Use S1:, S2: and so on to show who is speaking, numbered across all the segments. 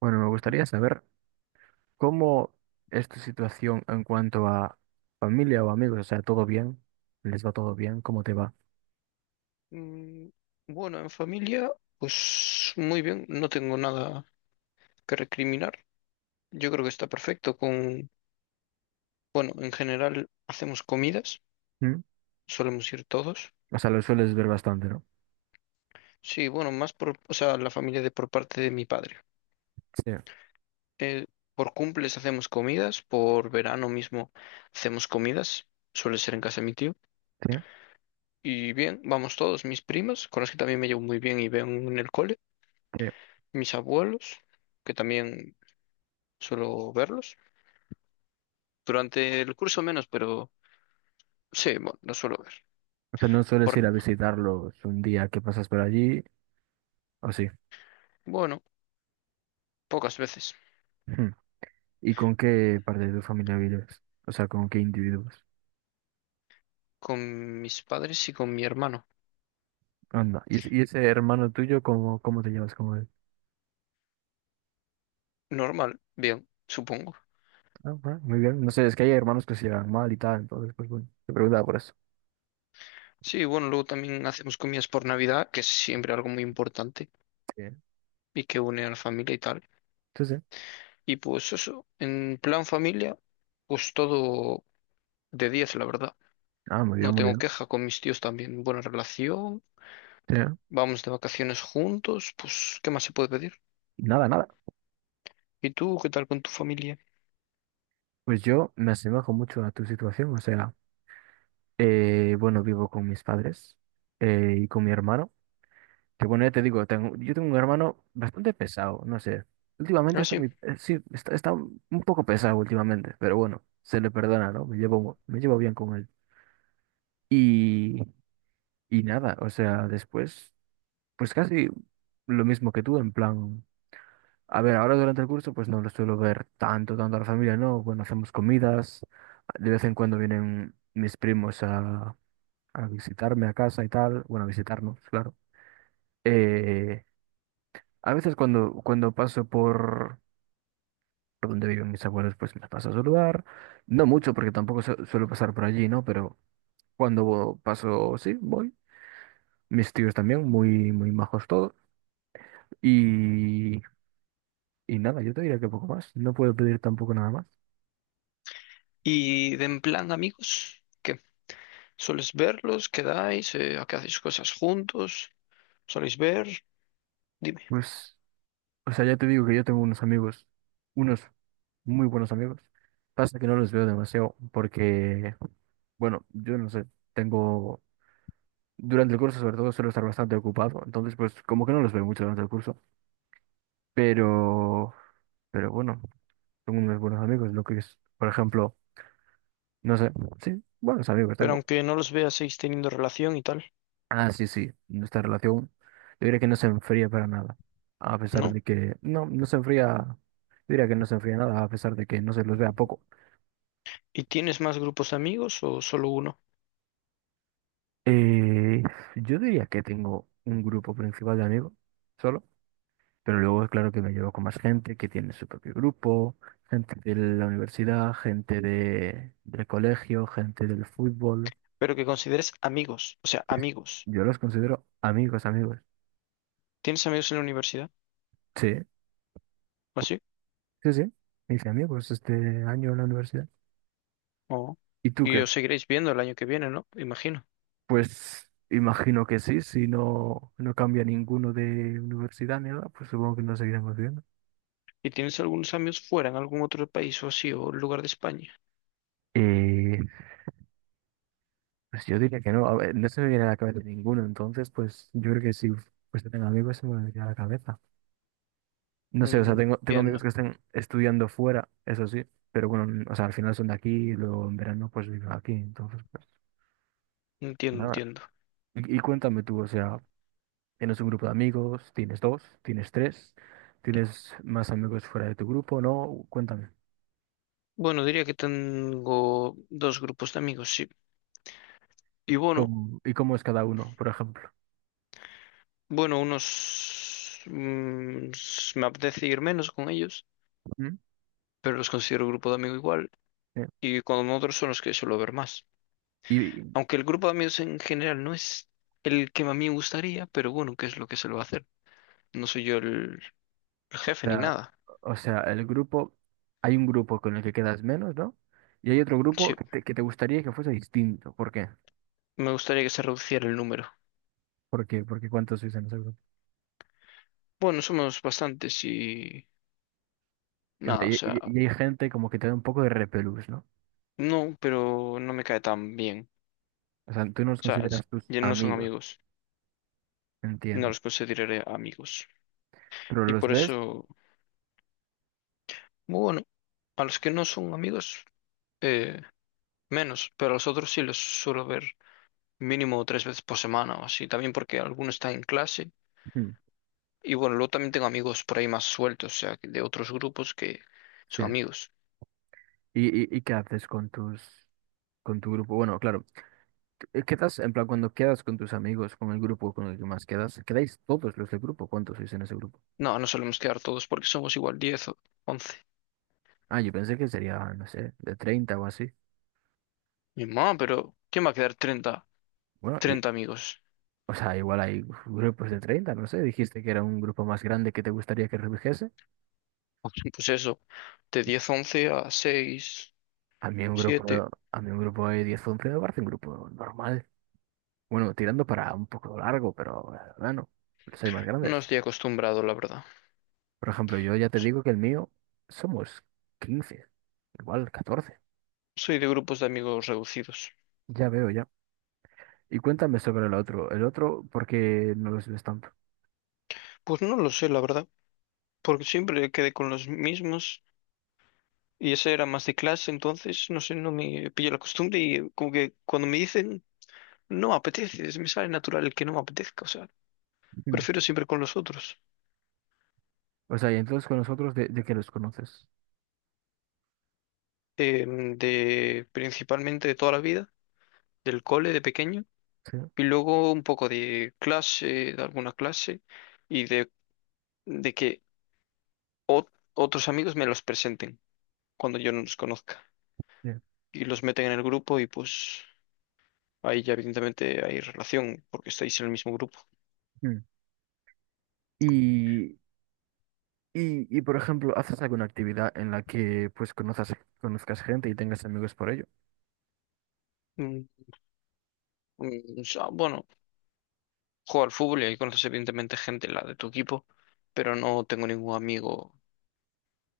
S1: Bueno, me gustaría saber cómo es tu situación en cuanto a familia o amigos. O sea, ¿todo bien? ¿Les va todo bien? ¿Cómo te va?
S2: Mm, Bueno, en familia, pues muy bien, no tengo nada que recriminar. Yo creo que está perfecto con, bueno, en general hacemos comidas,
S1: ¿Mm?
S2: solemos ir todos.
S1: O sea, lo sueles ver bastante, ¿no?
S2: Sí, bueno, más por, o sea, la familia de por parte de mi padre.
S1: Sí.
S2: Eh, por cumples hacemos comidas, por verano mismo hacemos comidas, suele ser en casa de mi tío.
S1: Sí,
S2: Y bien, vamos todos, mis primas, con las que también me llevo muy bien y veo en el cole,
S1: sí.
S2: mis abuelos, que también suelo verlos. Durante el curso menos, pero sí, bueno, lo suelo ver.
S1: O sea, no sueles
S2: Por,
S1: ir a visitarlos un día que pasas por allí, ¿o sí?
S2: bueno, pocas veces.
S1: Ujú. ¿Y con qué parte de tu familia vives? O sea, ¿con qué individuos?
S2: Con mis padres y con mi hermano.
S1: Anda. ¿ Y ese hermano tuyo, cómo te llevas con él?
S2: Normal, bien, supongo.
S1: Ah, bueno, muy bien. No sé, es que hay hermanos que se llevan mal y tal, entonces, pues bueno, te preguntaba por eso.
S2: Sí, bueno, luego también hacemos comidas por Navidad, que es siempre algo muy importante
S1: Sí.
S2: y que une a la familia y tal.
S1: Sí, sí.
S2: Y pues eso, en plan familia, pues todo de 10, la verdad.
S1: Ah, muy bien,
S2: No
S1: muy
S2: tengo
S1: bien.
S2: queja con mis tíos también. Buena relación,
S1: Sí.
S2: vamos de vacaciones juntos, pues, ¿qué más se puede pedir?
S1: Nada, nada.
S2: ¿Y tú qué tal con tu familia?
S1: Pues yo me asemejo mucho a tu situación, o sea, bueno, vivo con mis padres y con mi hermano, que bueno, ya te digo, yo tengo un hermano bastante pesado, no sé, últimamente
S2: Ah,
S1: está muy,
S2: sí.
S1: sí, está un poco pesado últimamente, pero bueno, se le perdona, ¿no? Me llevo bien con él. Y, y nada, o sea, después, pues casi lo mismo que tú, en plan. A ver, ahora durante el curso pues no lo suelo ver tanto, tanto a la familia, ¿no? Bueno, hacemos comidas, de vez en cuando vienen mis primos a visitarme a casa y tal, bueno, a visitarnos, claro. Eh, a veces cuando paso por donde viven mis abuelos pues me paso a saludar, no mucho porque tampoco su- suelo pasar por allí, ¿no? Pero cuando paso, sí, voy. Mis tíos también, muy, muy majos todos. Y, y nada, yo te diría que poco más, no puedo pedir tampoco nada más.
S2: Y de en plan amigos, ¿qué? ¿Soles verlos? ¿Quedáis? ¿A qué hacéis cosas juntos? ¿Soléis ver? Dime.
S1: Pues. O sea, ya te digo que yo tengo unos amigos, unos muy buenos amigos. Pasa que no los veo demasiado porque, bueno, yo no sé, tengo, durante el curso sobre todo suelo estar bastante ocupado, entonces pues como que no los veo mucho durante el curso, pero, pero bueno, tengo unos buenos amigos, lo que es, por ejemplo, no sé, sí, buenos amigos
S2: Pero
S1: tengo.
S2: aunque no los veas, seguís teniendo relación y tal,
S1: Ah, sí, sí, nuestra relación, yo diría que no se enfría para nada, a pesar
S2: ¿no?
S1: de que, no se enfría, yo diría que no se enfría nada, a pesar de que no se los vea poco.
S2: ¿Y tienes más grupos de amigos o solo uno?
S1: Eh, yo diría que tengo un grupo principal de amigos solo, pero luego es claro que me llevo con más gente que tiene su propio grupo, gente de la universidad, gente del colegio, gente del fútbol.
S2: Pero que consideres amigos, o sea,
S1: Sí, sí.
S2: amigos.
S1: Yo los considero amigos, amigos.
S2: ¿Tienes amigos en la universidad?
S1: Sí,
S2: ¿O así?
S1: sí, sí. Me hice amigos este año en la universidad.
S2: ¿O?
S1: ¿Y tú
S2: Y
S1: qué?
S2: os seguiréis viendo el año que viene, ¿no? Imagino.
S1: Pues imagino que sí, si no, no cambia ninguno de universidad ni nada, pues supongo que nos seguiremos viendo.
S2: ¿Y tienes algunos amigos fuera, en algún otro país o así, o lugar de España?
S1: Eh, Pues yo diría que no, a ver, no se me viene a la cabeza ninguno, entonces pues yo creo que si pues tengo amigos se me vendría a la cabeza. No sé, o sea,
S2: Mm,
S1: tengo amigos
S2: entiendo,
S1: que están estudiando fuera, eso sí, pero bueno, n- o sea, al final son de aquí y luego en verano pues viven aquí, entonces pues
S2: entiendo,
S1: nada.
S2: entiendo.
S1: Y cuéntame tú, o sea, ¿tienes un grupo de amigos? ¿Tienes dos? ¿Tienes tres? ¿Tienes más amigos fuera de tu grupo? No, cuéntame.
S2: Bueno, diría que tengo dos grupos de amigos, sí. Y bueno,
S1: ¿ Y cómo es cada uno, por ejemplo?
S2: bueno, unos me apetece ir menos con ellos,
S1: ¿Mm?
S2: pero los considero grupo de amigos igual.
S1: Eh,
S2: Y con otros son los que suelo ver más.
S1: ¿Y,
S2: Aunque el grupo de amigos en general no es el que a mí me gustaría, pero bueno, ¿qué es lo que se lo va a hacer? No soy yo el jefe ni
S1: La-
S2: nada.
S1: o sea, el grupo, hay un grupo con el que quedas menos, ¿no? Y hay otro grupo
S2: Sí,
S1: que te gustaría que fuese distinto. ¿Por qué?
S2: me gustaría que se reduciera el número.
S1: Porque ¿cuántos sois en ese grupo?
S2: Bueno, somos bastantes y
S1: O sea,
S2: nada, o sea,
S1: y hay gente como que te da un poco de repelús, ¿no?
S2: no, pero no me cae tan bien.
S1: O sea, tú no los
S2: O sea,
S1: consideras tus
S2: ya no son
S1: amigos,
S2: amigos, no
S1: entiendo.
S2: los consideraré amigos.
S1: Pero
S2: Y
S1: los
S2: por
S1: ves,
S2: eso. Bueno, a los que no son amigos, eh, menos, pero a los otros sí los suelo ver mínimo tres veces por semana o así, también porque alguno está en clase.
S1: mm,
S2: Y bueno, luego también tengo amigos por ahí más sueltos, o sea, que de otros grupos que
S1: sí.
S2: son amigos.
S1: Y qué haces con con tu grupo? Bueno, claro, quedas, en plan, cuando quedas con tus amigos, con el grupo con el que más quedas, ¿quedáis todos los del grupo? ¿Cuántos sois en ese grupo?
S2: No, no solemos quedar todos porque somos igual 10 o 11.
S1: Ah, yo pensé que sería, no sé, de 30 o así.
S2: Mi mamá, pero ¿quién va a quedar 30
S1: Bueno, y,
S2: 30 amigos?
S1: O sea, igual hay grupos de 30 no sé, dijiste que era un grupo más grande que te gustaría que redujese.
S2: Pues eso, de 10 11 a 6 7.
S1: A mí un grupo de 10 o 11 me parece un grupo normal. Bueno, tirando para un poco largo, pero bueno, soy más
S2: No
S1: grandes.
S2: estoy acostumbrado, la verdad.
S1: Por ejemplo, yo ya te
S2: S-
S1: digo que el mío somos 15 igual 14.
S2: Soy de grupos de amigos reducidos.
S1: Ya veo, ya. Y cuéntame sobre el otro. El otro, ¿por qué no los ves tanto?
S2: Pues no lo sé, la verdad. Porque siempre quedé con los mismos y ese era más de clase, entonces no sé, no me pillé la costumbre y como que cuando me dicen no me apetece, me sale natural el que no me apetezca, o sea,
S1: Ujú.
S2: prefiero siempre con los otros,
S1: O sea, y entonces con nosotros, de qué los conoces?
S2: de principalmente de toda la vida, del cole de pequeño
S1: Sí.
S2: y luego un poco de clase, de alguna clase y de que ot- otros amigos me los presenten cuando yo no los conozca
S1: Bien.
S2: y los meten en el grupo y pues ahí ya evidentemente hay relación porque estáis en el mismo grupo.
S1: Mm. Y y, por ejemplo, ¿haces alguna actividad en la que pues conozcas gente y tengas amigos por ello?
S2: Mm, mm, o sea, bueno, juego al fútbol y ahí conoces evidentemente gente, la de tu equipo, pero no tengo ningún amigo,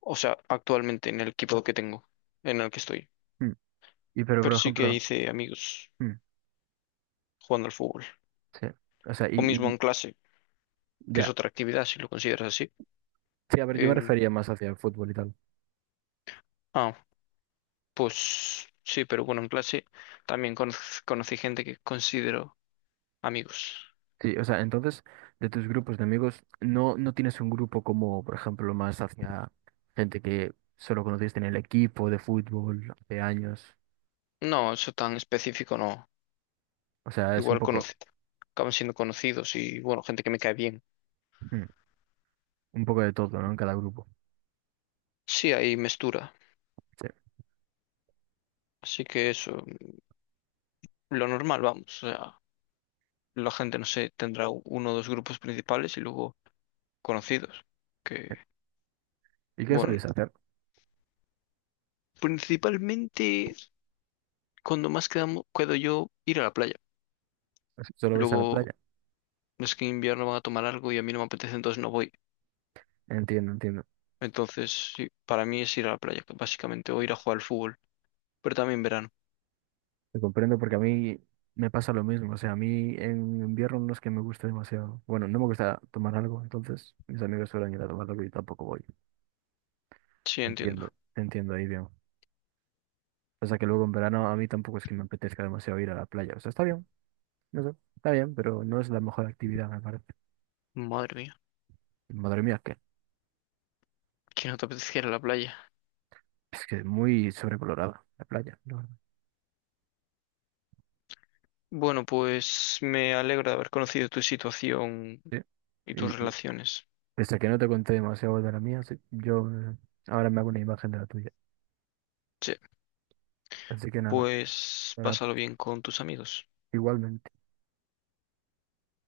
S2: o sea, actualmente en el equipo que tengo, en el que estoy.
S1: Mm. Y pero
S2: Pero
S1: por
S2: sí que
S1: ejemplo,
S2: hice amigos
S1: mm,
S2: jugando al fútbol,
S1: sí. O sea,
S2: o
S1: y,
S2: mismo
S1: y
S2: en clase, que es
S1: ya.
S2: otra actividad, si lo consideras así.
S1: Sí, a ver, yo me
S2: Em,
S1: refería más hacia el fútbol y tal.
S2: ah, pues sí, pero bueno, en clase también conocí gente que considero amigos.
S1: Sí, o sea, entonces, de tus grupos de amigos, no tienes un grupo como, por ejemplo, más hacia gente que solo conociste en el equipo de fútbol hace años.
S2: No, eso tan específico no.
S1: O sea, es un
S2: Igual
S1: poco,
S2: conocí, acaban siendo conocidos y, bueno, gente que me cae bien.
S1: mm, un poco de todo, ¿no? En cada grupo.
S2: Sí, hay mestura.
S1: Sí,
S2: Así que eso, lo normal, vamos. O sea, la gente, no sé, tendrá uno o dos grupos principales y luego conocidos. Que,
S1: sí. ¿Y qué
S2: bueno,
S1: soléis hacer?
S2: principalmente cuando más quedo yo ir a la playa.
S1: ¿Solo vais a la
S2: Luego
S1: playa?
S2: es que en invierno van a tomar algo y a mí no me apetece, entonces no voy.
S1: Entiendo, entiendo.
S2: Entonces, sí, para mí es ir a la playa, básicamente, o ir a jugar al fútbol. Pero también verano.
S1: Te comprendo porque a mí me pasa lo mismo. O sea, a mí en invierno no es que me guste demasiado. Bueno, no me gusta tomar algo, entonces mis amigos suelen ir a tomar algo y yo tampoco voy.
S2: Sí, entiendo.
S1: Te entiendo ahí bien. Pasa que luego en verano a mí tampoco es que me apetezca demasiado ir a la playa. O sea, está bien, no sé, está bien, pero no es la mejor actividad, me parece.
S2: Madre mía,
S1: Madre mía,
S2: que no te apetece ir a la playa.
S1: que es muy sobrevalorada la playa, la verdad.
S2: Bueno, pues me alegro de haber conocido tu situación
S1: Sí.
S2: y tus
S1: Y
S2: relaciones.
S1: pese a que no te conté demasiado de la mía, sí, yo ahora me hago una imagen de la tuya.
S2: Sí,
S1: Así que nada,
S2: pues
S1: nada,
S2: pásalo bien con tus amigos.
S1: igualmente.